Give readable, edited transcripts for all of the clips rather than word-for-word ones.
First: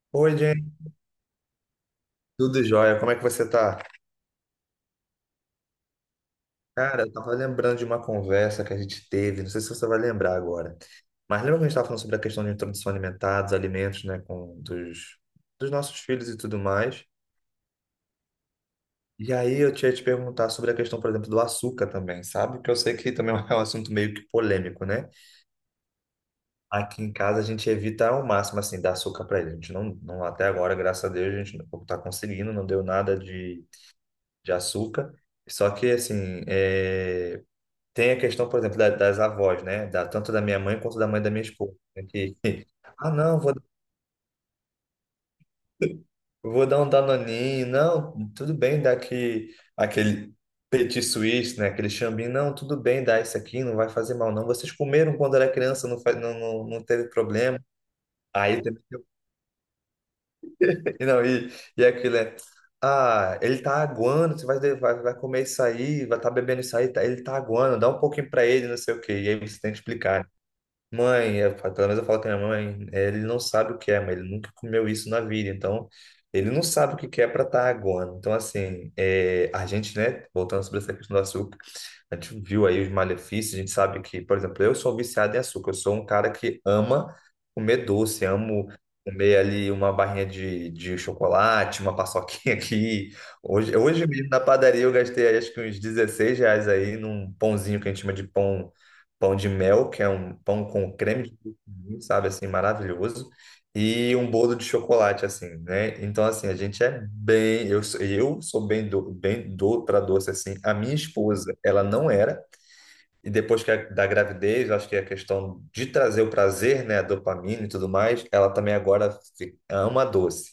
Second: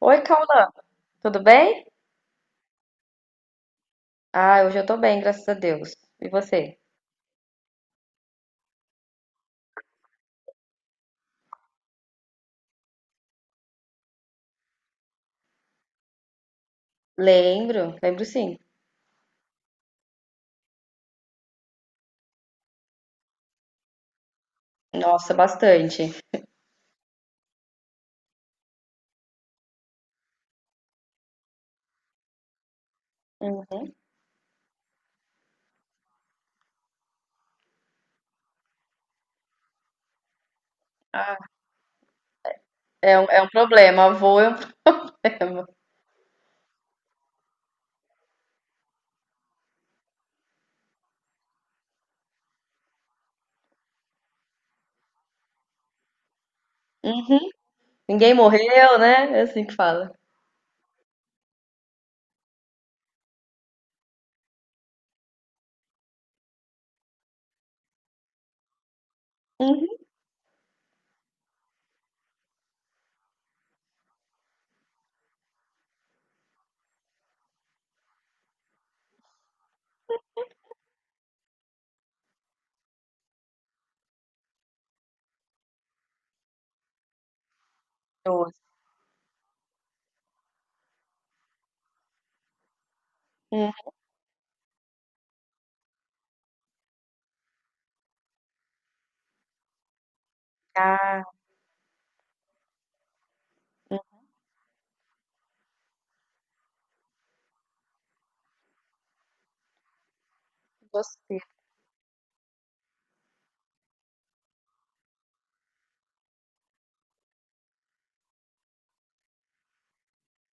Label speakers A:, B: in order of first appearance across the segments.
A: Oi,
B: Oi,
A: Cauã,
B: gente,
A: tudo bem?
B: tudo jóia? Como é que você tá?
A: Ah, hoje eu tô bem, graças a Deus. E você?
B: Cara, eu tava lembrando de uma conversa que a gente teve, não sei se você vai lembrar agora, mas lembra que a gente tava falando sobre a questão de introdução alimentar, dos alimentos, né, dos nossos filhos e tudo mais?
A: Lembro, lembro sim.
B: E aí eu tinha te perguntar sobre a questão, por exemplo, do açúcar também, sabe? Que eu sei que também é um assunto meio que polêmico, né?
A: Nossa, bastante.
B: Aqui em casa a gente evita ao máximo, assim, dar açúcar para ele. A gente não, até agora, graças a Deus, a gente não tá conseguindo, não deu nada de,
A: Uhum.
B: de açúcar. Só que, assim, Tem a questão, por exemplo, das avós, né? Tanto da minha mãe quanto da mãe da
A: Ah,
B: minha esposa, né? Que, não,
A: é um
B: vou,
A: problema, avô é um problema.
B: vou dar um danoninho. Não, tudo bem dar aqui, aquele petit suisse, né? Aquele chambinho. Não, tudo bem dar isso aqui, não vai fazer mal, não. Vocês comeram quando era criança, não, faz, não, não, não teve
A: Uhum.
B: problema.
A: Ninguém
B: Aí também,
A: morreu, né? É assim que fala.
B: não, e aquilo Ah, ele tá aguando, você vai comer isso aí, vai estar tá bebendo isso aí, ele tá aguando, dá um pouquinho pra ele, não sei o quê. E aí você tem que
A: Uhum.
B: explicar, né? Mãe, eu pelo menos eu falo com a minha mãe, ele não sabe o que é, mas ele nunca comeu isso na vida, então ele não sabe o que que é para estar agora. Então, assim, é, a gente, né, voltando sobre essa questão do açúcar, a gente viu aí os malefícios, a gente sabe que, por exemplo, eu sou viciado em açúcar, eu sou um cara que ama comer doce,
A: Doce.
B: amo comer ali uma barrinha de chocolate, uma paçoquinha aqui.
A: Uhum.
B: Hoje, hoje mesmo na padaria eu gastei acho que uns 16 reais aí num pãozinho que a gente chama de pão, pão de mel, que é um pão com creme
A: Ah,
B: de coco, sabe, assim, maravilhoso, e um bolo de chocolate, assim, né? Então, assim, a gente é bem. Eu sou bem bem do para doce, assim. A minha
A: você.
B: esposa, ela não era. E depois que da gravidez, eu acho que é a questão de trazer o prazer, né? A dopamina e tudo mais, ela também agora ama doce.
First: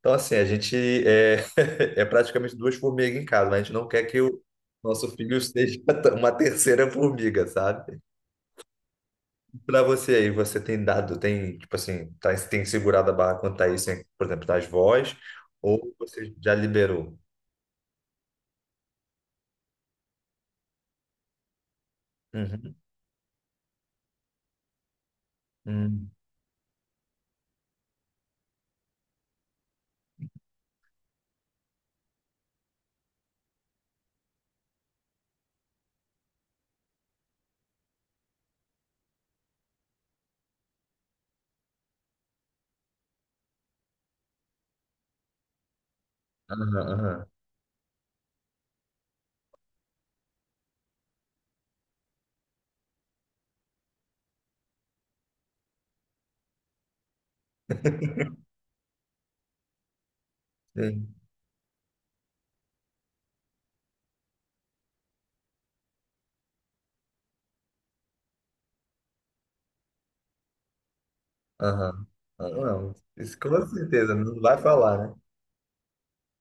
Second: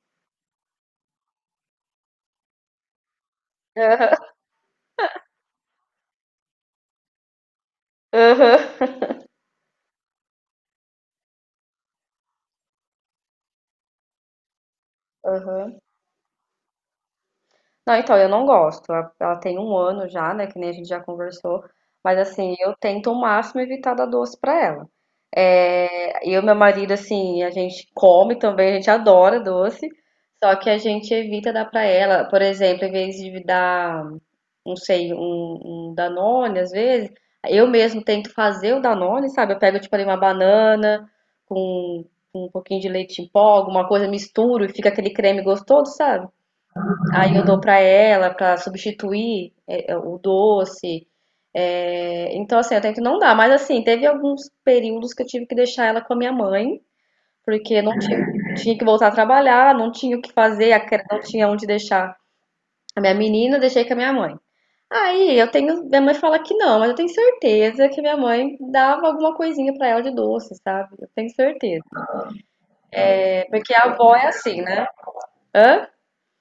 B: Então, assim, a gente é, é praticamente duas formigas em casa, mas a gente não quer que o nosso filho seja uma terceira formiga, sabe?
A: Aham. Aham.
B: Pra você aí, você tem dado, tem, tipo assim, tá, tem segurado a barra quanto a isso, hein? Por exemplo, das vozes, ou você já liberou?
A: Não, então, eu não gosto. Ela tem um ano já, né? Que nem a gente já conversou. Mas, assim, eu
B: Uhum.
A: tento ao máximo evitar dar doce pra ela.
B: Uhum.
A: É, eu e meu marido, assim, a gente come também, a gente adora doce. Só que a gente evita dar pra ela. Por exemplo, em vez de dar, não sei, um Danone, às vezes, eu mesmo tento fazer o Danone, sabe? Eu pego, tipo, ali uma banana com um pouquinho de leite em pó, alguma coisa, misturo e fica aquele creme gostoso, sabe?
B: Aham, aham.
A: Aí eu dou pra ela pra substituir é, é, o doce. É, então, assim, eu tenho que não dar. Mas, assim, teve alguns períodos que eu tive que deixar ela com a minha mãe, porque não tinha, tinha que voltar a trabalhar, não tinha o que fazer, a cre-
B: Sim.
A: não tinha onde deixar a minha menina, eu deixei com a minha mãe. Aí eu tenho, minha mãe fala que não, mas eu tenho certeza que minha mãe dava alguma coisinha pra ela de doce, sabe? Eu tenho certeza.
B: Aham. Ah, não, isso
A: É,
B: com
A: porque a
B: certeza,
A: avó é
B: não vai
A: assim, né?
B: falar, né?
A: Hã?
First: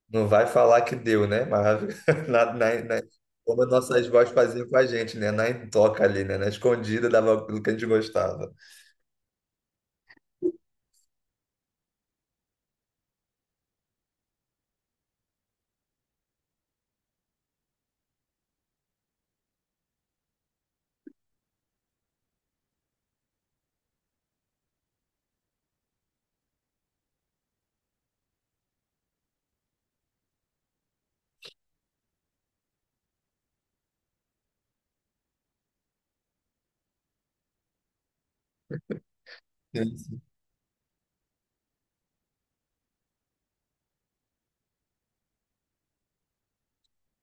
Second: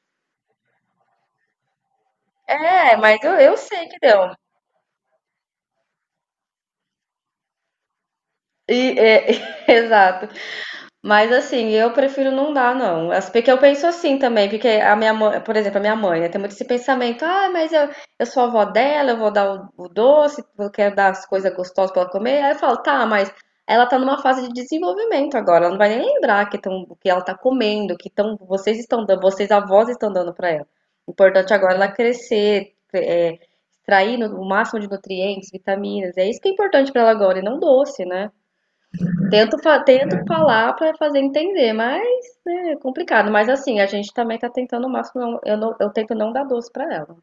B: Não vai falar que deu, né? Mas na, na,
A: É,
B: na-
A: mas eu
B: como as
A: sei que
B: nossas
A: deu.
B: vozes faziam com a gente, né? Na intoca ali, né? Na escondida dava aquilo que a gente gostava.
A: E, é, exato. Mas assim, eu prefiro não dar, não. As- Porque eu penso assim também, porque a minha mãe, por exemplo, a minha mãe, né, tem muito esse pensamento, ah, mas eu sou a avó dela, eu vou dar o doce, eu quero dar as coisas gostosas pra ela comer. Aí eu falo, tá, mas ela tá numa fase de desenvolvimento agora, ela não vai nem lembrar que tão, que ela tá comendo, que tão, vocês estão dando, vocês avós estão dando pra ela. O importante agora é ela crescer, é, extrair no- o máximo de nutrientes, vitaminas. É isso que é importante pra ela agora, e não doce, né? Tento, fa- tento falar para fazer entender, mas né, é complicado. Mas assim, a gente também tá tentando o máximo. Não- Eu, não- eu tento não dar doce para ela.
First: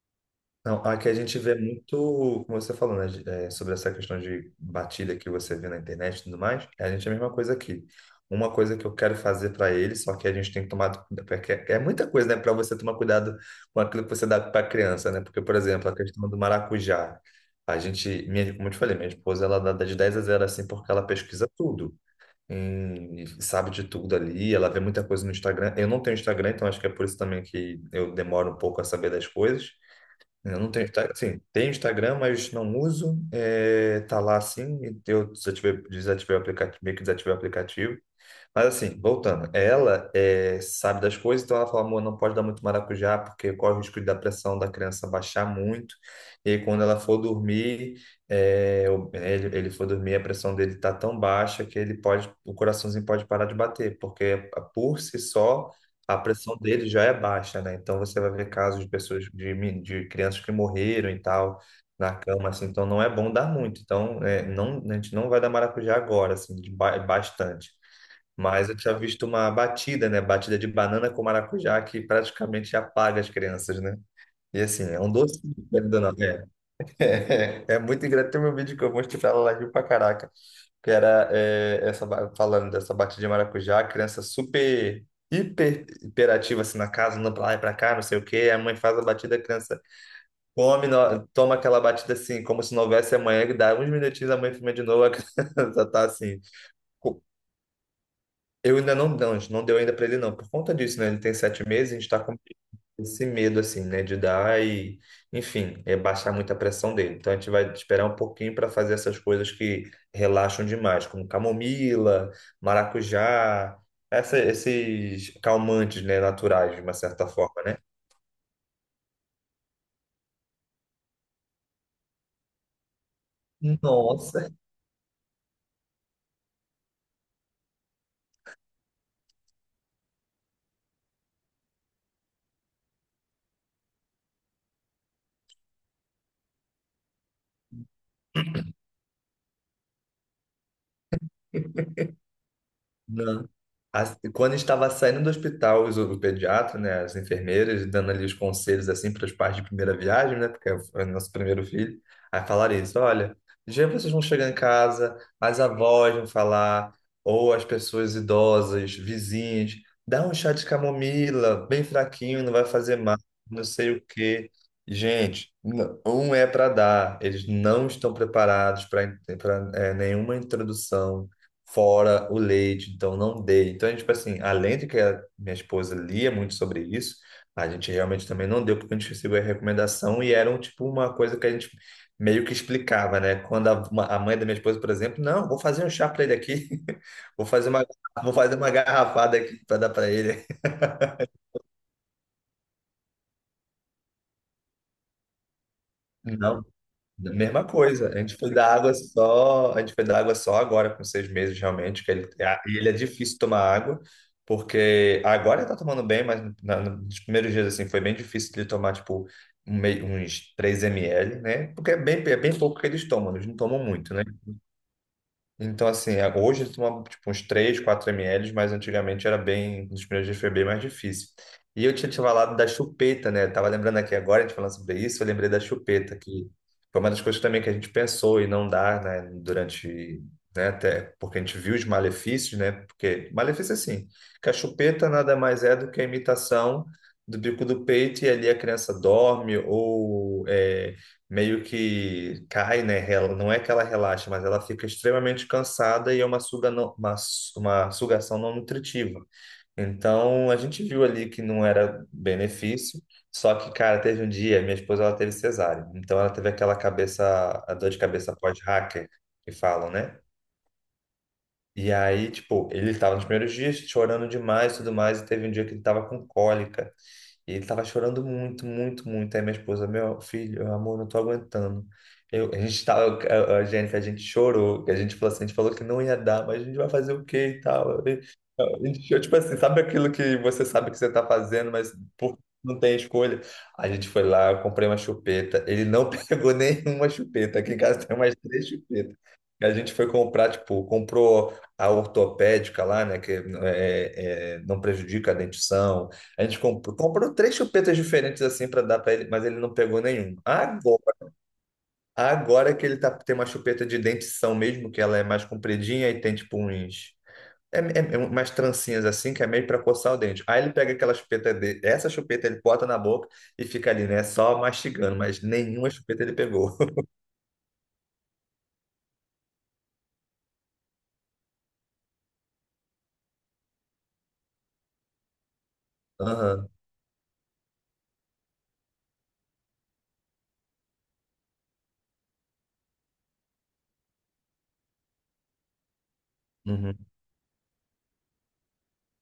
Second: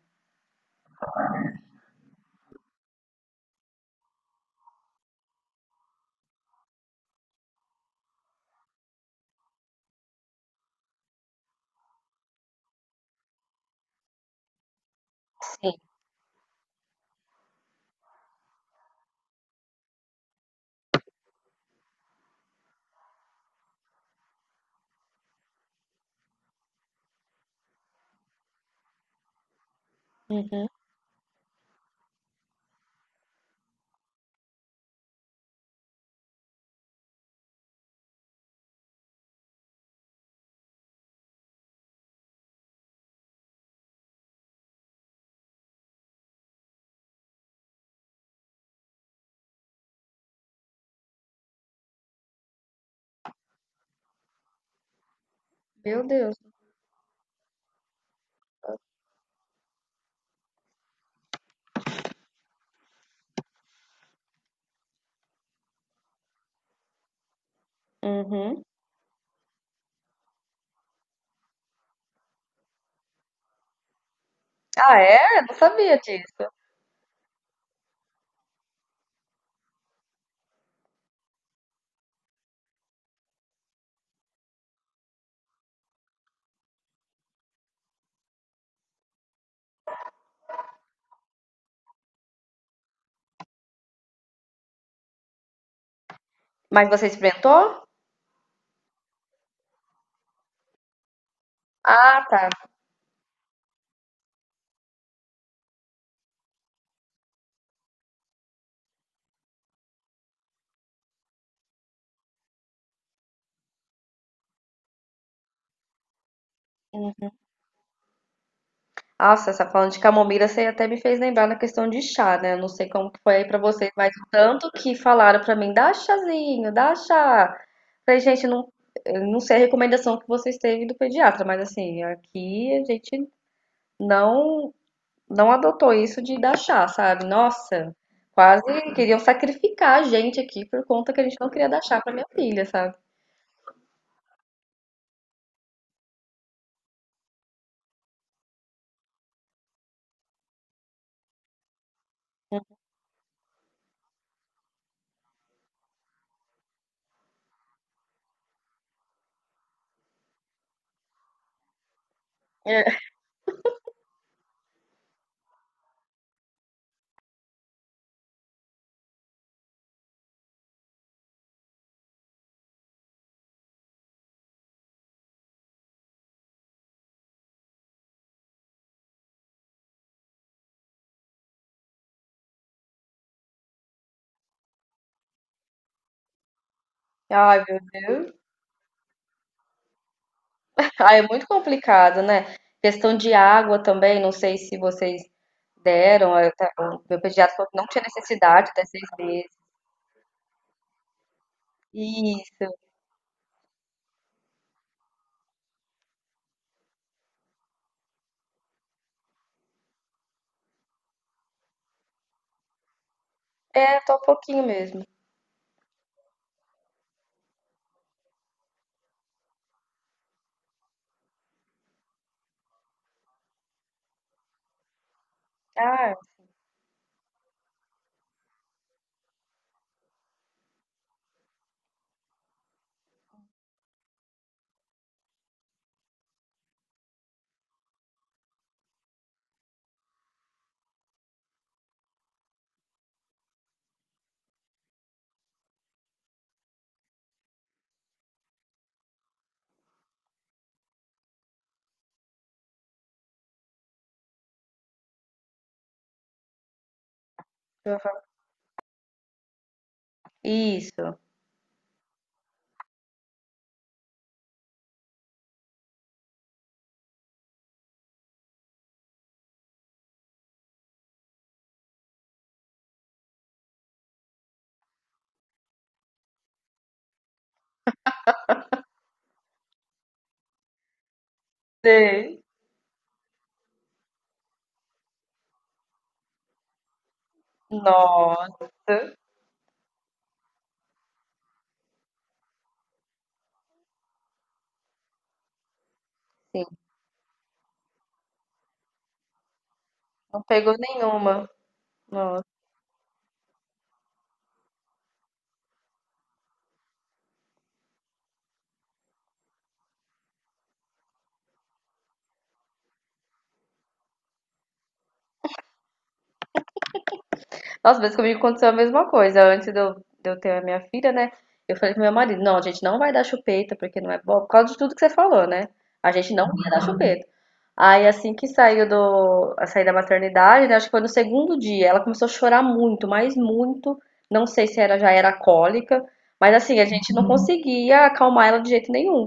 B: Não, aqui a gente vê muito, como você falou, né, sobre essa questão de batida que você vê na internet e tudo mais, é a gente é a mesma coisa aqui. Uma coisa que eu quero fazer para ele, só que a gente tem que tomar, porque é muita coisa, né, para você tomar cuidado com aquilo que você dá para a criança, né? Porque, por
A: Sim.
B: exemplo, a questão do maracujá, como eu te falei, minha esposa, ela dá de 10 a zero assim, porque ela pesquisa tudo. E sabe de tudo ali, ela vê muita coisa no Instagram. Eu não tenho Instagram, então acho que é por isso também que eu demoro um pouco a saber das coisas. Eu
A: Uhum.
B: não tenho Instagram, sim, tenho Instagram, mas não uso. É, tá lá assim, eu desativei o aplicativo, meio que desativei o aplicativo. Mas assim, voltando, ela é, sabe das coisas, então ela fala, amor, não pode dar muito maracujá, porque corre o risco da pressão da criança baixar muito. E aí, quando ela for dormir, é, ele for dormir, a pressão dele tá tão baixa que ele pode, o coraçãozinho pode parar de bater, porque por si só
A: Meu
B: a
A: Deus.
B: pressão dele já é baixa, né? Então você vai ver casos de pessoas, de crianças que morreram e tal. Na cama, assim, então não é bom dar muito. Então, é, não, a gente não vai dar maracujá agora, assim, de bastante.
A: Uhum.
B: Mas eu tinha visto uma batida, né? Batida de banana com maracujá que praticamente apaga as crianças, né? E assim,
A: Ah,
B: é um
A: é?
B: doce,
A: Eu não sabia
B: querendo ou não. É,
A: disso.
B: é muito engraçado. Tem um vídeo que eu mostrei pra ela, ela riu pra caraca. Que era é, essa, falando dessa batida de maracujá, a criança super, hiperativa assim na casa, andando pra lá e pra cá, não sei o quê. A mãe faz a batida, a criança come, toma aquela batida assim, como se não houvesse amanhã, e dá uns minutinhos, a mãe filma de novo, a criança tá assim.
A: Mas você experimentou?
B: Eu ainda não, a gente não deu ainda para ele não, por conta disso, né? Ele tem 7 meses, a gente está
A: Ah,
B: com
A: tá.
B: esse medo, assim, né? De dar e, enfim, é baixar muito a pressão dele. Então a gente vai esperar um pouquinho para fazer essas coisas que relaxam demais, como camomila, maracujá, esses calmantes, né? Naturais, de uma certa
A: Uhum.
B: forma, né?
A: Nossa, essa falando de camomila, você até me fez lembrar na questão de chá, né? Eu não sei como que foi aí pra vocês, mas o
B: Nossa!
A: tanto que falaram pra mim, dá chazinho, dá chá. Falei, gente, não, eu não sei a recomendação que vocês teve do pediatra, mas assim, aqui a gente não não adotou isso de dar chá, sabe? Nossa, quase queriam sacrificar a gente aqui por conta que a gente não queria dar chá pra minha filha, sabe?
B: Não. Quando estava saindo do hospital, o pediatra, né, as enfermeiras, dando ali os conselhos assim para os pais de primeira viagem, né, porque é o nosso primeiro filho, aí falaram isso: olha, já vocês vão chegar em casa, as avós vão falar, ou as pessoas idosas, vizinhos, dá um chá de camomila, bem fraquinho, não vai
A: É.
B: fazer mal, não sei o quê. Gente, um é para dar, eles não estão preparados para nenhuma introdução fora o leite, então não dê. Então, a gente, tipo assim, além de que a minha esposa lia muito sobre isso, a gente realmente também não deu, porque a gente recebeu a recomendação e era um, tipo uma coisa que a gente meio que explicava, né? Quando a mãe da minha esposa, por exemplo, não, vou fazer um chá para ele aqui, vou
A: Ai,
B: fazer
A: meu
B: uma,
A: Deus.
B: vou fazer uma garrafada aqui para dar para ele.
A: Ai, é muito complicado, né? Questão de água também, não sei se vocês deram, eu
B: Não.
A: ta- o meu pediatra falou
B: Mesma
A: que não tinha
B: coisa, a gente foi
A: necessidade
B: dar
A: até
B: água
A: seis meses.
B: só, a gente foi dar água só agora, com 6 meses realmente, que ele,
A: Isso.
B: e ele é difícil tomar água, porque agora ele tá tomando bem, mas nos primeiros dias, assim, foi bem difícil de tomar, tipo, um uns 3 ml, né? Porque é bem pouco que eles tomam, eles não tomam
A: É, só
B: muito,
A: um
B: né?
A: pouquinho mesmo.
B: Então, assim, hoje eu tomo tipo, uns 3 4 ml, mas antigamente era bem, nos primeiros dias foi bem mais difícil. E eu tinha te falado da chupeta, né? Eu tava lembrando aqui agora, a gente falando sobre isso, eu lembrei da
A: Ah,
B: chupeta, que foi uma das coisas também que a gente pensou e não dá, né? Durante, né? Até porque a gente viu os malefícios, né? Porque, malefício assim, que a chupeta nada mais é do que a imitação do bico do peito e ali a criança dorme ou é, meio que cai, né? Não é que ela relaxa, mas ela fica extremamente cansada e é uma, suga não- uma, su- uma sugação não nutritiva. Então, a gente viu ali que não era benefício, só que, cara, teve um dia, minha esposa, ela teve cesárea. Então, ela teve aquela cabeça, a dor de
A: aham.
B: cabeça pós-hacker, que falam, né?
A: Isso.
B: E aí, tipo, ele estava nos primeiros dias chorando demais e tudo mais, e teve um dia que ele estava com cólica. E ele tava chorando muito, muito, muito. Aí minha esposa, meu filho, amor, não tô aguentando. Eu, a gente tava, a Jennifer, a gente chorou, a gente falou assim, a gente falou que não ia dar, mas a gente vai fazer o quê e tal. E, a gente, eu, tipo assim, sabe aquilo que você sabe que você tá fazendo, mas por,
A: Sei.
B: não tem escolha? A gente foi lá, eu comprei uma chupeta. Ele não pegou nenhuma chupeta. Aqui em casa tem umas
A: Nossa.
B: três chupetas. E a gente foi comprar, tipo, comprou a ortopédica lá, né, que é, não prejudica a dentição, a gente
A: Sim,
B: comprou três chupetas diferentes assim para dar para ele, mas ele não pegou nenhum.
A: não pegou
B: Agora,
A: nenhuma. Nossa.
B: agora que ele tá, tem uma chupeta de dentição mesmo, que ela é mais compridinha e tem tipo uns. É umas trancinhas assim, que é meio para coçar o dente. Aí ele pega aquela chupeta dele, essa chupeta ele bota na boca e fica ali, né? Só mastigando, mas nenhuma chupeta ele pegou.
A: Nossa, mas comigo aconteceu a mesma coisa. Antes de eu ter a minha filha, né? Eu falei pro meu marido, não, a gente não vai dar chupeta, porque não é bom, por causa de tudo que você falou, né? A gente não ia
B: Aham.
A: dar chupeta. Aí assim que saiu do, a sair da maternidade, né, acho que foi no segundo dia, ela começou a chorar muito, mas muito. Não sei se era já era cólica, mas assim, a
B: Uhum.
A: gente não conseguia acalmar ela de jeito nenhum.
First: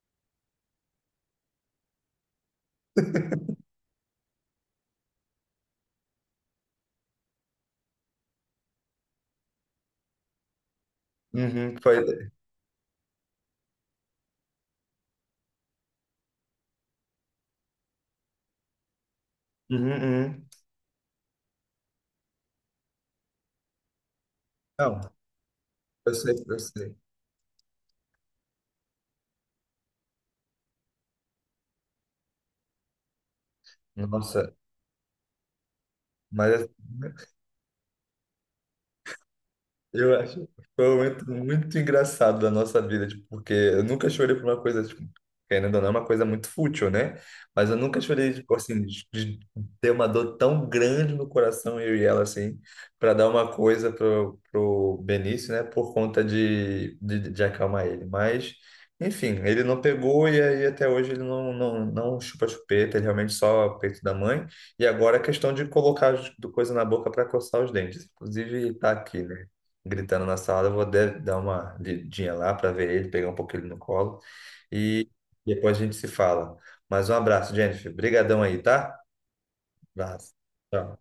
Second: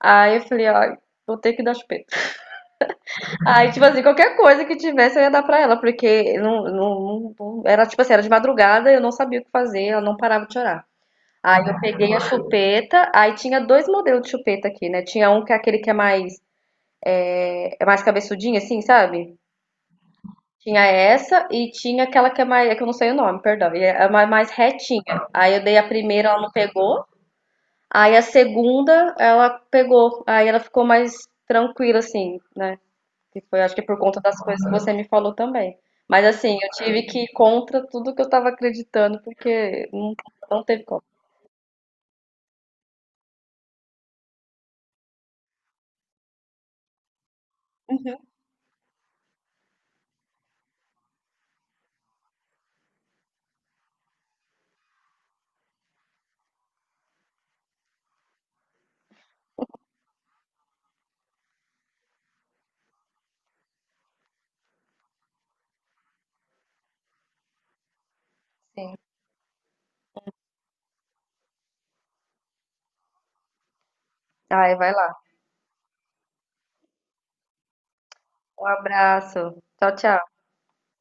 A: Aí eu falei, ai, vou ter que dar chupeta. Aí, tipo assim, qualquer coisa que tivesse eu ia dar pra ela, porque não, não, não- era tipo assim, era de madrugada, eu não sabia o que fazer, ela não parava de chorar. Aí
B: Uhum.
A: eu peguei a
B: Foi.
A: chupeta, aí tinha dois modelos de chupeta aqui, né? Tinha um que é aquele que é mais cabeçudinho, assim, sabe?
B: Uhum, uhum.
A: Tinha essa e tinha aquela que é mais, é que eu não sei o nome, perdão, e é mais, mais
B: Não,
A: retinha. Aí eu dei a
B: eu
A: primeira,
B: sei,
A: ela não
B: eu sei.
A: pegou, aí a segunda ela pegou, aí ela ficou mais tranquila, assim, né? Que foi, acho que por conta das
B: Nossa,
A: coisas que você me falou também. Mas assim,
B: mas
A: eu
B: é,
A: tive que ir contra tudo que eu tava acreditando, porque não,
B: eu acho que
A: não teve
B: foi um
A: como.
B: momento muito engraçado da nossa vida, tipo, porque eu nunca chorei por uma coisa, tipo, querendo ou não, é uma coisa muito fútil, né? Mas eu nunca
A: Uhum.
B: chorei, tipo, assim, de ter uma dor tão grande no coração, eu e ela, assim, para dar uma coisa pro Benício, né? Por conta de acalmar ele. Mas, enfim, ele não pegou, e aí até hoje ele não chupa chupeta, ele realmente só peito da mãe. E agora a questão de colocar do coisa na boca para coçar os dentes. Inclusive, tá
A: Sim.
B: aqui, né, gritando na sala. Eu vou dar uma lidinha lá para ver ele, pegar um pouquinho ele no colo.
A: Ai, vai lá.
B: E depois a gente se fala. Mas um abraço, Jennifer. Obrigadão aí,
A: Um
B: tá?
A: abraço. Tchau, tchau.
B: Abraço. Tchau.